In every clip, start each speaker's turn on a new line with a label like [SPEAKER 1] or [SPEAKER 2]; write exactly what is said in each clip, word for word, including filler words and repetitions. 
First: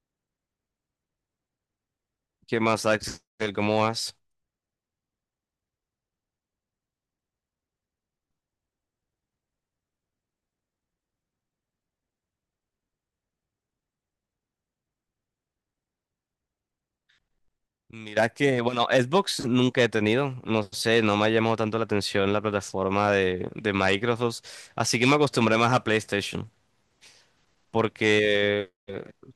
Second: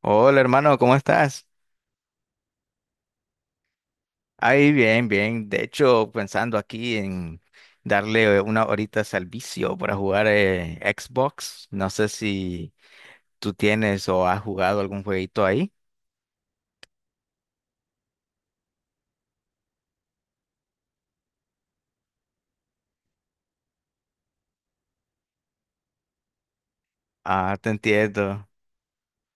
[SPEAKER 1] Hola hermano, ¿cómo estás?
[SPEAKER 2] ¿Qué más, Axel? ¿Cómo vas?
[SPEAKER 1] Ahí bien, bien. De hecho, pensando aquí en darle una horita al vicio para jugar eh, Xbox. No sé si tú tienes o has jugado algún jueguito ahí.
[SPEAKER 2] Mira que, bueno, Xbox nunca he tenido, no sé, no me ha llamado tanto la atención la plataforma de, de Microsoft, así que me acostumbré más a PlayStation,
[SPEAKER 1] Ah, te entiendo.
[SPEAKER 2] porque,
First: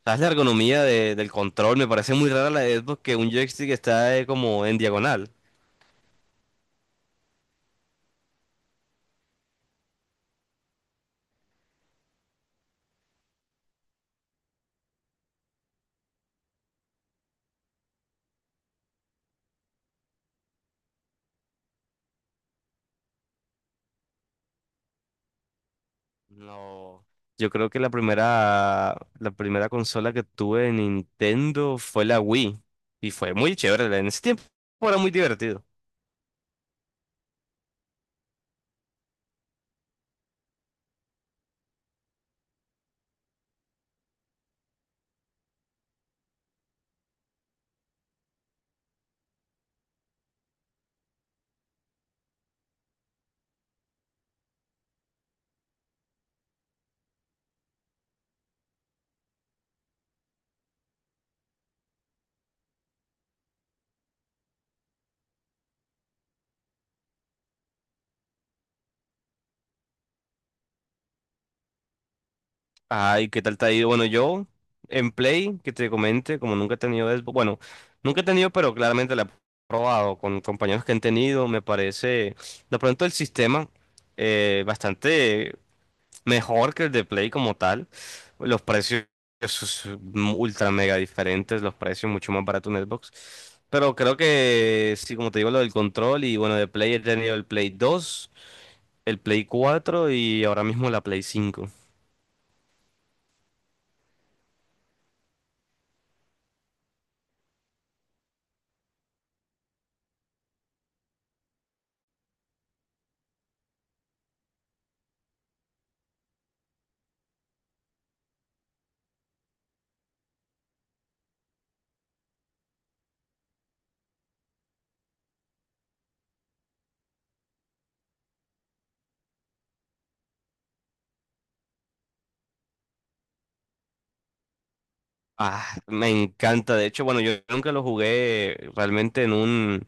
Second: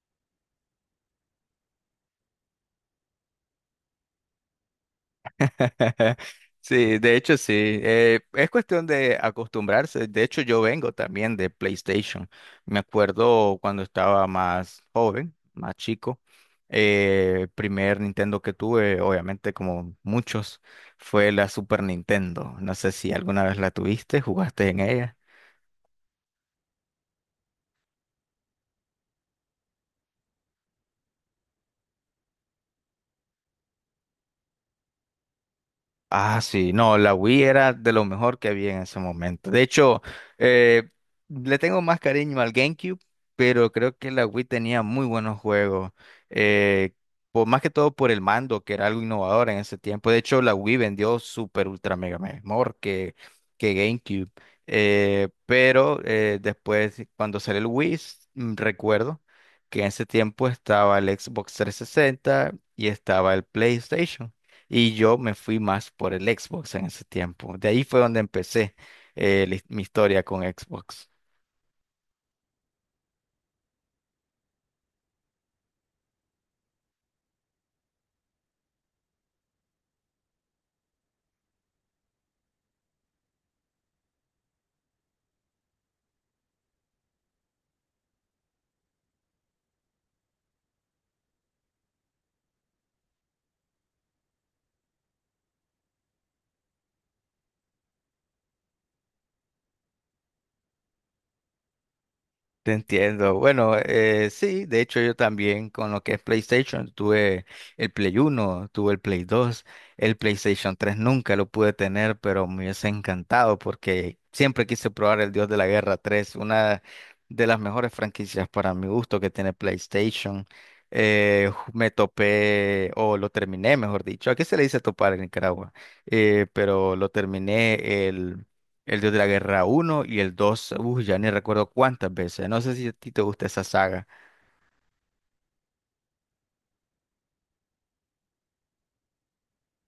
[SPEAKER 2] ¿sabes? La ergonomía de- del control, me parece muy rara la de Xbox que un joystick está eh, como en diagonal.
[SPEAKER 1] Sí, de hecho sí. Eh, es cuestión de acostumbrarse. De hecho, yo vengo también de PlayStation. Me acuerdo cuando estaba más joven, más chico. Eh, primer Nintendo que tuve, obviamente como muchos, fue la Super Nintendo. No sé si alguna vez la tuviste, jugaste en ella.
[SPEAKER 2] No, yo creo que la primera, la primera consola que tuve de Nintendo fue la Wii, y fue muy chévere, en ese tiempo era muy divertido.
[SPEAKER 1] Ah, sí, no, la Wii era de lo mejor que había en ese momento. De hecho, eh, le tengo más cariño al GameCube, pero creo que la Wii tenía muy buenos juegos. eh, por, más que todo por el mando, que era algo innovador en ese tiempo. De hecho, la Wii vendió super ultra mega mejor que, que GameCube. Eh, pero eh, después, cuando salió el Wii, s- mm, recuerdo que en ese tiempo estaba el Xbox trescientos sesenta y estaba el PlayStation. Y yo me fui más por el Xbox en ese tiempo. De ahí fue donde empecé, eh, la his- mi historia con Xbox.
[SPEAKER 2] Ay, ¿qué tal te ha ido? Bueno, yo en Play, que te comente, como nunca he tenido Xbox, bueno, nunca he tenido, pero claramente la he probado con compañeros que han tenido, me parece, de pronto el sistema eh, bastante mejor que el de Play como tal, los precios sus- ultra mega diferentes, los precios mucho más baratos en Xbox, pero creo que sí, como te digo, lo del control y bueno, de Play he tenido el Play dos, el Play cuatro y ahora mismo la Play cinco.
[SPEAKER 1] Te entiendo. Bueno, eh, sí, de hecho yo también con lo que es PlayStation tuve el Play Uno, tuve el Play Dos, el PlayStation tres nunca lo pude tener, pero me hubiese encantado porque siempre quise probar el Dios de la Guerra tres, una de las mejores franquicias para mi gusto que tiene PlayStation. Eh, ju- me topé, o lo terminé, mejor dicho. ¿A qué se le dice topar en Nicaragua? Eh, pero lo terminé el Dios de la Guerra uno y el dos, uh, ya ni recuerdo cuántas veces. No sé si a ti te gusta esa saga.
[SPEAKER 2] Ah, me encanta. De hecho, bueno, yo nunca lo jugué realmente en un,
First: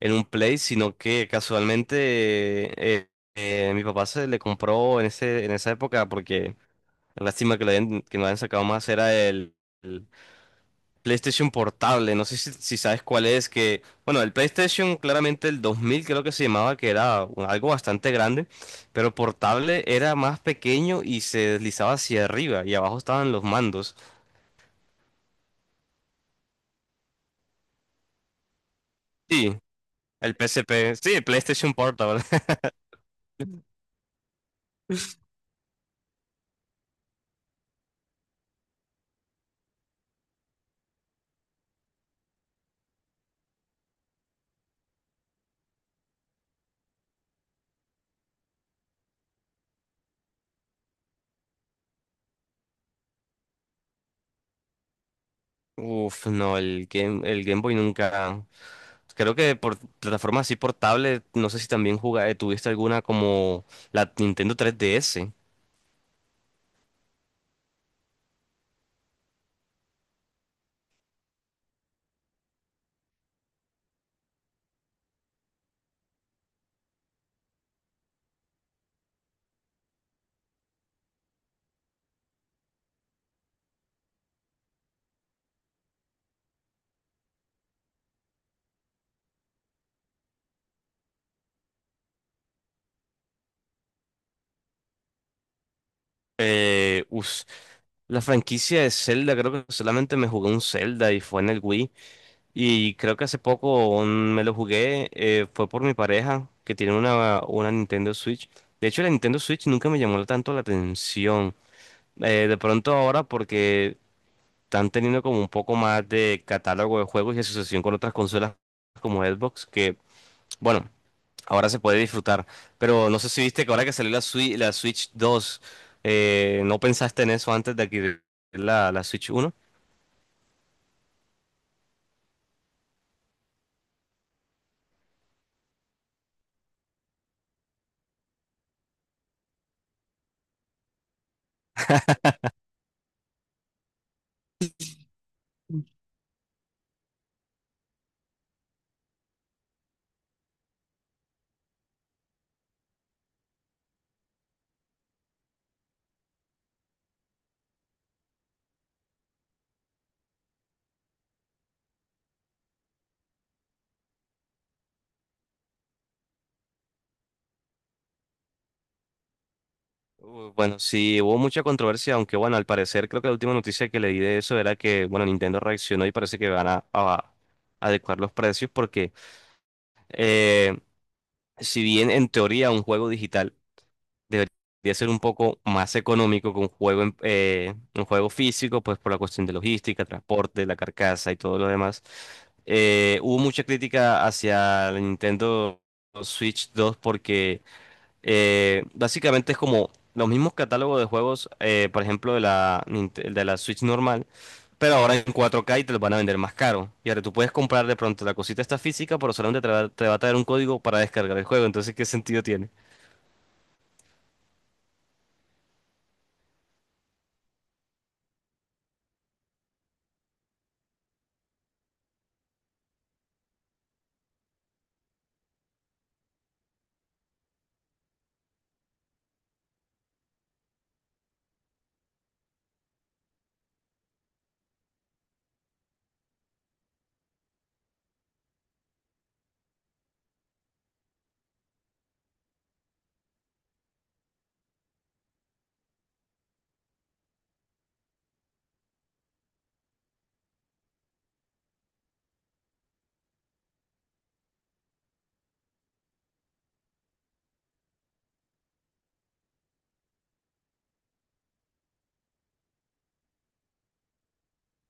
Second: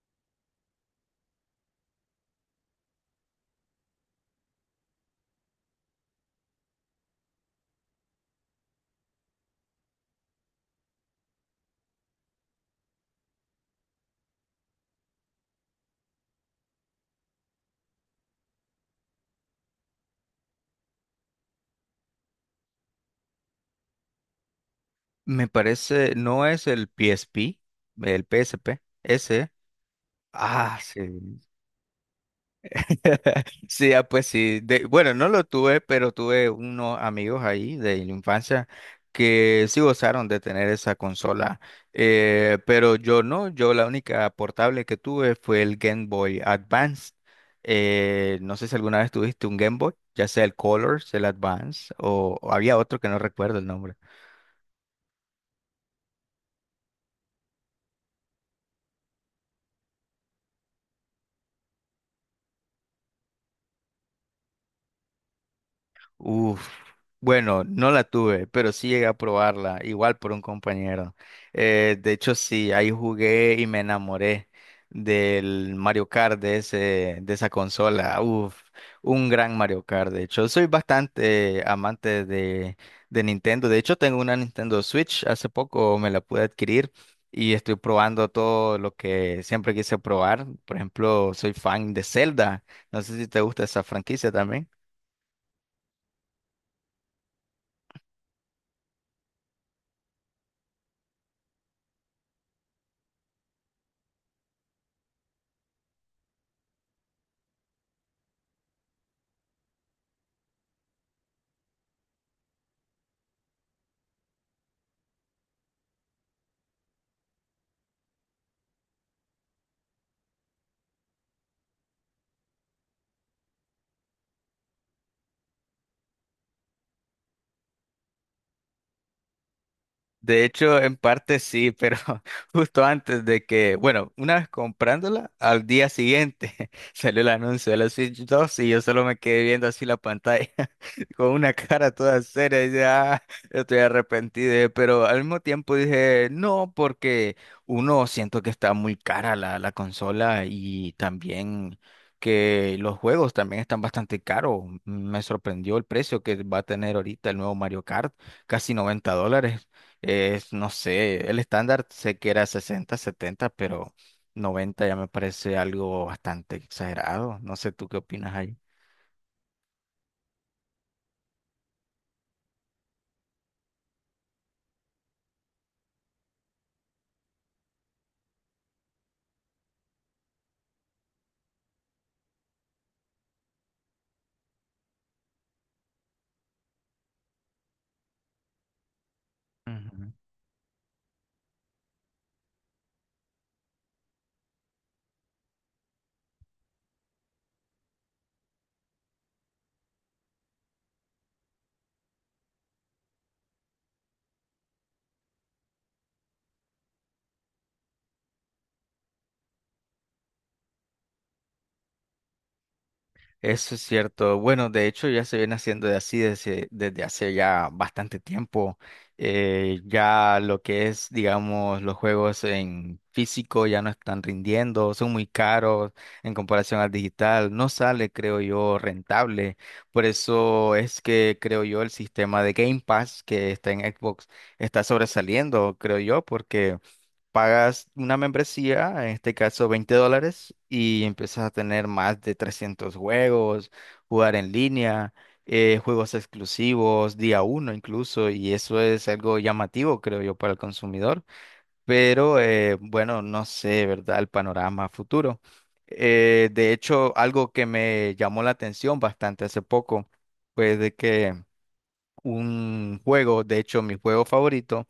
[SPEAKER 2] en un Play, sino que casualmente eh, eh, mi papá se le compró en ese, en esa época, porque lástima que lo hayan, que no hayan sacado más, era el, el PlayStation Portable. No sé si, si sabes cuál es, que, bueno, el PlayStation claramente el dos mil creo que se llamaba, que era un- algo bastante grande, pero portable era más pequeño y se deslizaba hacia arriba y abajo estaban los mandos.
[SPEAKER 1] Me parece, no es el P S P, el P S P, ese.
[SPEAKER 2] Sí. El P S
[SPEAKER 1] Ah,
[SPEAKER 2] P
[SPEAKER 1] sí.
[SPEAKER 2] sí, el PlayStation Portable.
[SPEAKER 1] Sí, ah, pues sí. De- bueno, no lo tuve, pero tuve unos amigos ahí de la infancia que sí gozaron de tener esa consola. Eh, pero yo no, yo la única portable que tuve fue el Game Boy Advance. Eh, no sé si alguna vez tuviste un Game Boy, ya sea el Colors, el Advance, o, o había otro que no recuerdo el nombre.
[SPEAKER 2] Uf, no, el Game, el Game Boy nunca. Creo que por plataformas así portables, no sé si también jugaste, tuviste alguna como la Nintendo tres D S.
[SPEAKER 1] Uf, bueno, no la tuve, pero sí llegué a probarla, igual por un compañero. Eh, de hecho, sí, ahí jugué y me enamoré del Mario Kart de ese, de esa consola. Uf, un gran Mario Kart, de hecho. Soy bastante amante de, de Nintendo. De hecho, tengo una Nintendo Switch, hace poco me la pude adquirir. Y estoy probando todo lo que siempre quise probar. Por ejemplo, soy fan de Zelda. No sé si te gusta esa franquicia también.
[SPEAKER 2] Eh, uf, la franquicia de Zelda, creo que solamente me jugué un Zelda y fue en el Wii. Y creo que hace poco mm, me lo jugué, eh, fue por mi pareja, que tiene una, una Nintendo Switch. De hecho, la Nintendo Switch nunca me llamó tanto la atención. Eh, de pronto ahora, porque están teniendo como un poco más de catálogo de juegos y asociación con otras consolas como Xbox, que bueno, ahora se puede disfrutar. Pero no sé si viste que ahora que salió la Switch, la Switch dos, eh, ¿no pensaste en eso antes de adquirir la, la Switch uno?
[SPEAKER 1] De hecho, en parte sí, pero justo antes de que, bueno, una vez comprándola, al día siguiente salió el anuncio de la Switch dos y yo solo me quedé viendo así la pantalla con una cara toda seria y dije, ah, estoy arrepentido, eh", pero al mismo tiempo dije, no, porque uno siento que está muy cara la, la consola y también que los juegos también están bastante caros. Me sorprendió el precio que va a tener ahorita el nuevo Mario Kart, casi noventa dólares. Es no sé, el estándar sé que era sesenta, setenta, pero noventa ya me parece algo bastante exagerado. No sé, ¿tú qué opinas ahí?
[SPEAKER 2] Uh, Bueno, sí, hubo mucha controversia, aunque bueno, al parecer creo que la última noticia que leí de eso era que, bueno, Nintendo reaccionó y parece que van a, a adecuar los precios porque eh, si bien en teoría un juego digital debería ser un poco más económico que un juego, en- eh, un juego físico, pues por la cuestión de logística, transporte, la carcasa y todo lo demás. Eh, hubo mucha crítica hacia la Nintendo Switch dos porque eh, básicamente es como los mismos catálogos de juegos, eh, por ejemplo, de la, Ninte- de la Switch normal. Pero ahora en cuatro K y te los van a vender más caro. Y ahora tú puedes comprar de pronto la cosita esta física, pero solamente te va, te va a traer un código para descargar el juego. Entonces, ¿qué sentido tiene?
[SPEAKER 1] Eso es cierto. Bueno, de hecho ya se viene haciendo de así desde, desde hace ya bastante tiempo. Eh, ya lo que es, digamos, los juegos en físico ya no están rindiendo, son muy caros en comparación al digital. No sale, creo yo, rentable. Por eso es que creo yo el sistema de Game Pass que está en Xbox está sobresaliendo, creo yo, porque pagas una membresía, en este caso veinte dólares, y empiezas a tener más de trescientos juegos, jugar en línea, eh, juegos exclusivos, día uno incluso, y eso es algo llamativo, creo yo, para el consumidor. Pero eh, bueno, no sé, ¿verdad? El panorama futuro. Eh, de hecho, algo que me llamó la atención bastante hace poco fue de que un juego, de hecho, mi juego favorito,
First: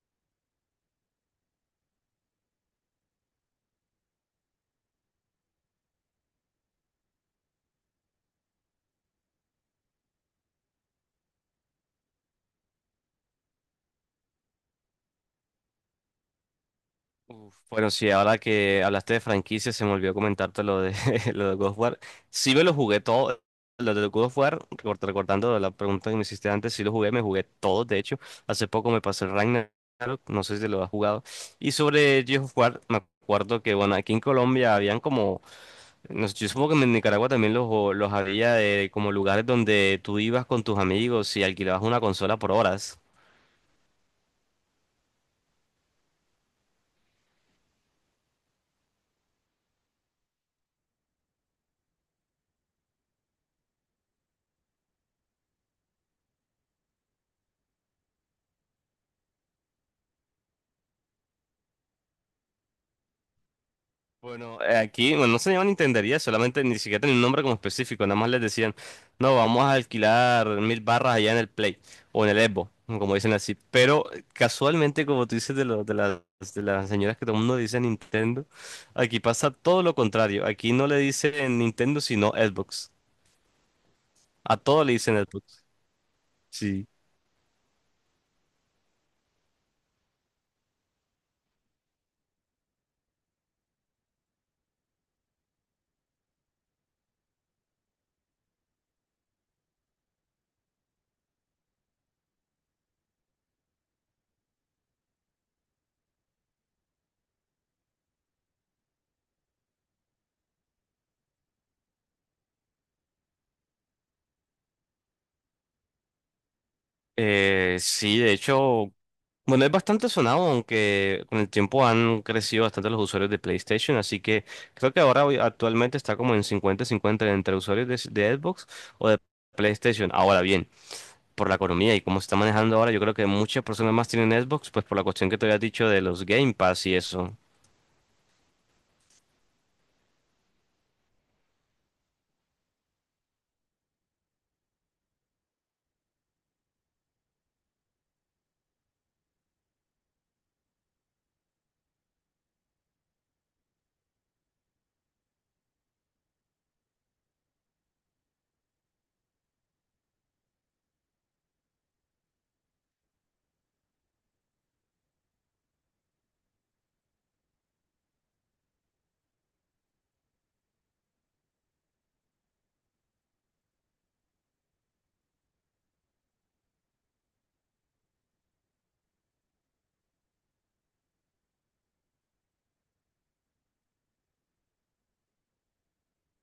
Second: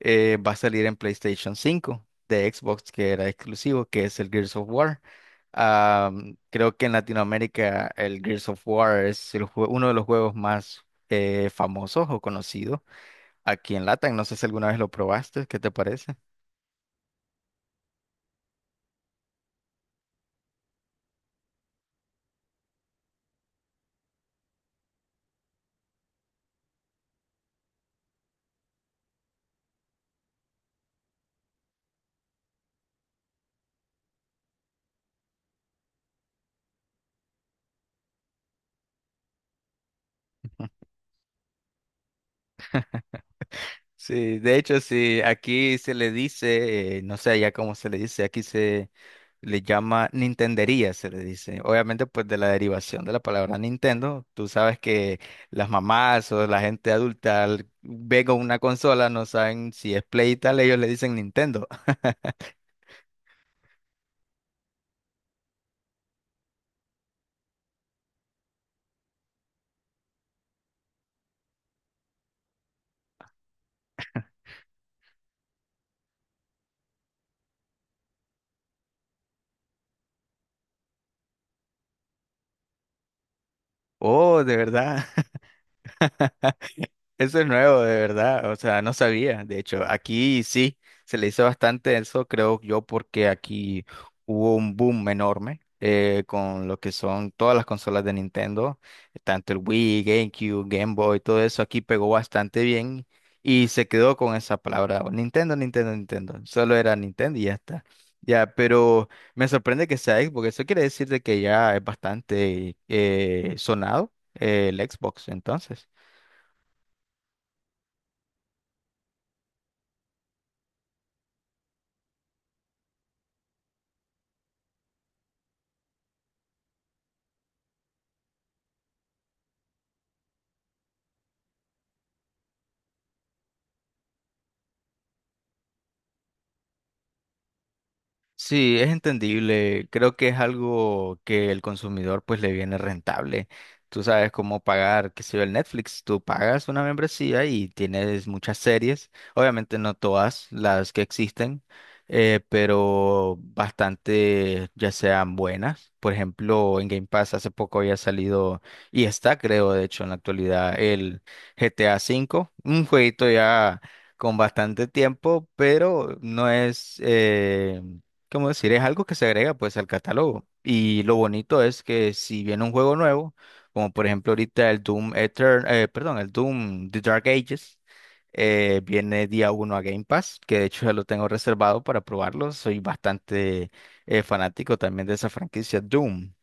[SPEAKER 1] eh, va a salir en PlayStation cinco de Xbox, que era exclusivo, que es el Gears of War. Am, creo que en Latinoamérica el Gears of War es el jue- uno de los juegos más eh, famosos o conocidos aquí en Latam. No sé si alguna vez lo probaste, ¿qué te parece?
[SPEAKER 2] Uf, bueno, sí, ahora que hablaste de franquicias, se me olvidó comentarte lo de, lo de God of War. Sí me lo jugué todo, lo de God of War, recor- recordando la pregunta que me hiciste antes, sí lo jugué, me jugué todo, de hecho. Hace poco me pasé el Ragnarok, no sé si lo has jugado. Y sobre God of War, me acuerdo que, bueno, aquí en Colombia habían como, no sé, yo supongo que en Nicaragua también los, los había de como lugares donde tú ibas con tus amigos y alquilabas una consola por horas.
[SPEAKER 1] Sí, de hecho, sí, aquí se le dice, eh, no sé ya cómo se le dice, aquí se le llama Nintendería, se le dice. Obviamente, pues de la derivación de la palabra Nintendo, tú sabes que las mamás o la gente adulta al- ve con una consola, no saben si es Play y tal, ellos le dicen Nintendo.
[SPEAKER 2] Bueno, eh, aquí, bueno, no se llamaban intendería, solamente ni siquiera tenía un nombre como específico, nada más les decían, no, vamos a alquilar mil barras allá en el Play o en el Expo, como dicen así. Pero eh, casualmente, como tú dices de, lo- de, las, de las señoras que todo el mundo dice Nintendo, aquí pasa todo lo contrario. Aquí no le dicen Nintendo, sino Xbox.
[SPEAKER 1] Oh, de
[SPEAKER 2] A todo le
[SPEAKER 1] verdad.
[SPEAKER 2] dicen Xbox. Sí.
[SPEAKER 1] Eso es nuevo, de verdad. O sea, no sabía. De hecho, aquí sí se le hizo bastante eso, creo yo, porque aquí hubo un boom enorme, eh, con lo que son todas las consolas de Nintendo, tanto el Wii, GameCube, Game Boy, todo eso aquí pegó bastante bien y se quedó con esa palabra, o Nintendo, Nintendo, Nintendo. Solo era Nintendo y ya está. Ya, pero me sorprende que sea Xbox, eso quiere decir de que ya es bastante eh, sonado, eh, el Xbox, entonces.
[SPEAKER 2] Eh, sí, de hecho, bueno, es bastante sonado, aunque con el tiempo han crecido bastante los usuarios de PlayStation, así que creo que ahora hoy- actualmente está como en cincuenta-cincuenta entre usuarios de, de Xbox o de PlayStation. Ahora bien, por la economía y cómo se está manejando ahora, yo creo que muchas personas más tienen Xbox, pues por la cuestión que te había dicho de los Game Pass y eso.
[SPEAKER 1] Sí, es entendible. Creo que es algo que el consumidor pues le viene rentable. Tú sabes cómo pagar, qué sé yo, el Netflix. Tú pagas una membresía y tienes muchas series. Obviamente no todas las que existen, eh, pero bastante ya sean buenas. Por ejemplo, en Game Pass hace poco había salido y está, creo, de hecho, en la actualidad el G T A cinco, un jueguito ya con bastante tiempo, pero no es… eh, ¿cómo decir? Es algo que se agrega pues al catálogo. Y lo bonito es que si viene un juego nuevo, como por ejemplo ahorita el Doom Etern, eh, perdón, el Doom The Dark Ages, eh, viene día uno a Game Pass, que de hecho ya lo tengo reservado para probarlo. Soy bastante eh, fanático también de esa franquicia Doom.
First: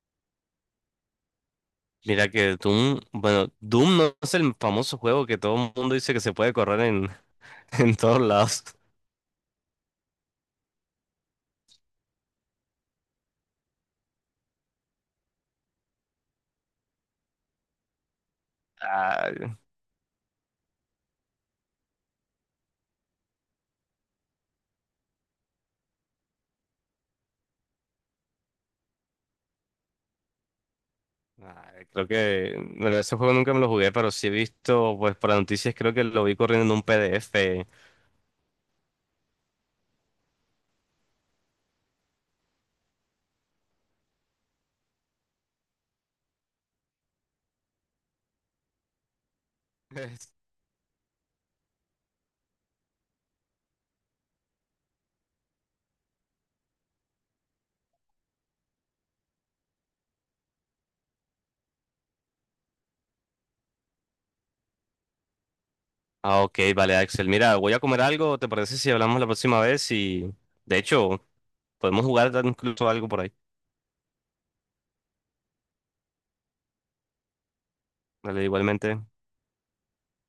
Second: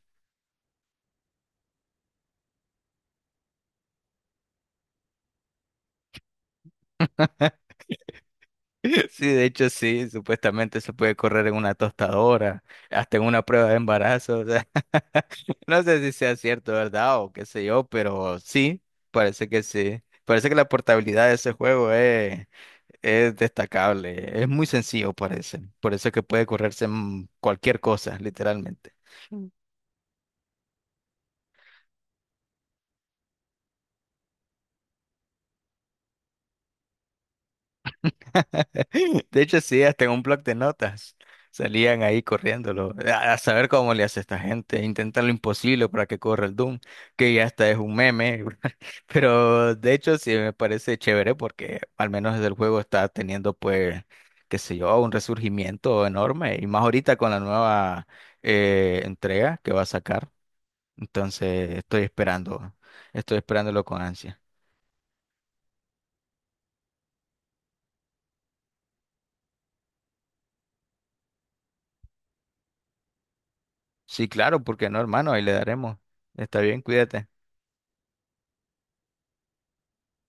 [SPEAKER 2] Mira que Doom, bueno, Doom no es el famoso juego que todo el mundo dice que se puede correr en, en todos lados.
[SPEAKER 1] Sí, de hecho sí, supuestamente se puede correr en una tostadora, hasta en una prueba de embarazo, o sea, no sé si sea cierto, ¿verdad? O qué sé yo, pero sí, parece que sí. Parece que la portabilidad de ese juego es, es destacable, es muy sencillo, parece. Por eso es que puede correrse en cualquier cosa, literalmente.
[SPEAKER 2] Ah, creo que bueno, ese juego nunca me lo jugué, pero sí he visto, pues por las noticias creo que lo vi corriendo en un P D F.
[SPEAKER 1] De hecho, sí, hasta en un blog de notas salían ahí corriéndolo. A, a saber cómo le hace esta gente, intentar lo imposible para que corra el Doom, que ya hasta es un meme. Pero de hecho, sí me parece chévere porque al menos desde el juego está teniendo, pues, qué sé yo, un resurgimiento enorme. Y más ahorita con la nueva eh, entrega que va a sacar. Entonces, estoy esperando, estoy esperándolo con ansia.
[SPEAKER 2] Ah, ok, vale, Axel. Mira, voy a comer algo, ¿te parece si hablamos la próxima vez? Y de hecho, podemos jugar incluso algo por ahí.
[SPEAKER 1] Sí, claro, porque no, hermano, ahí le daremos. Está bien, cuídate.
[SPEAKER 2] Vale, igualmente.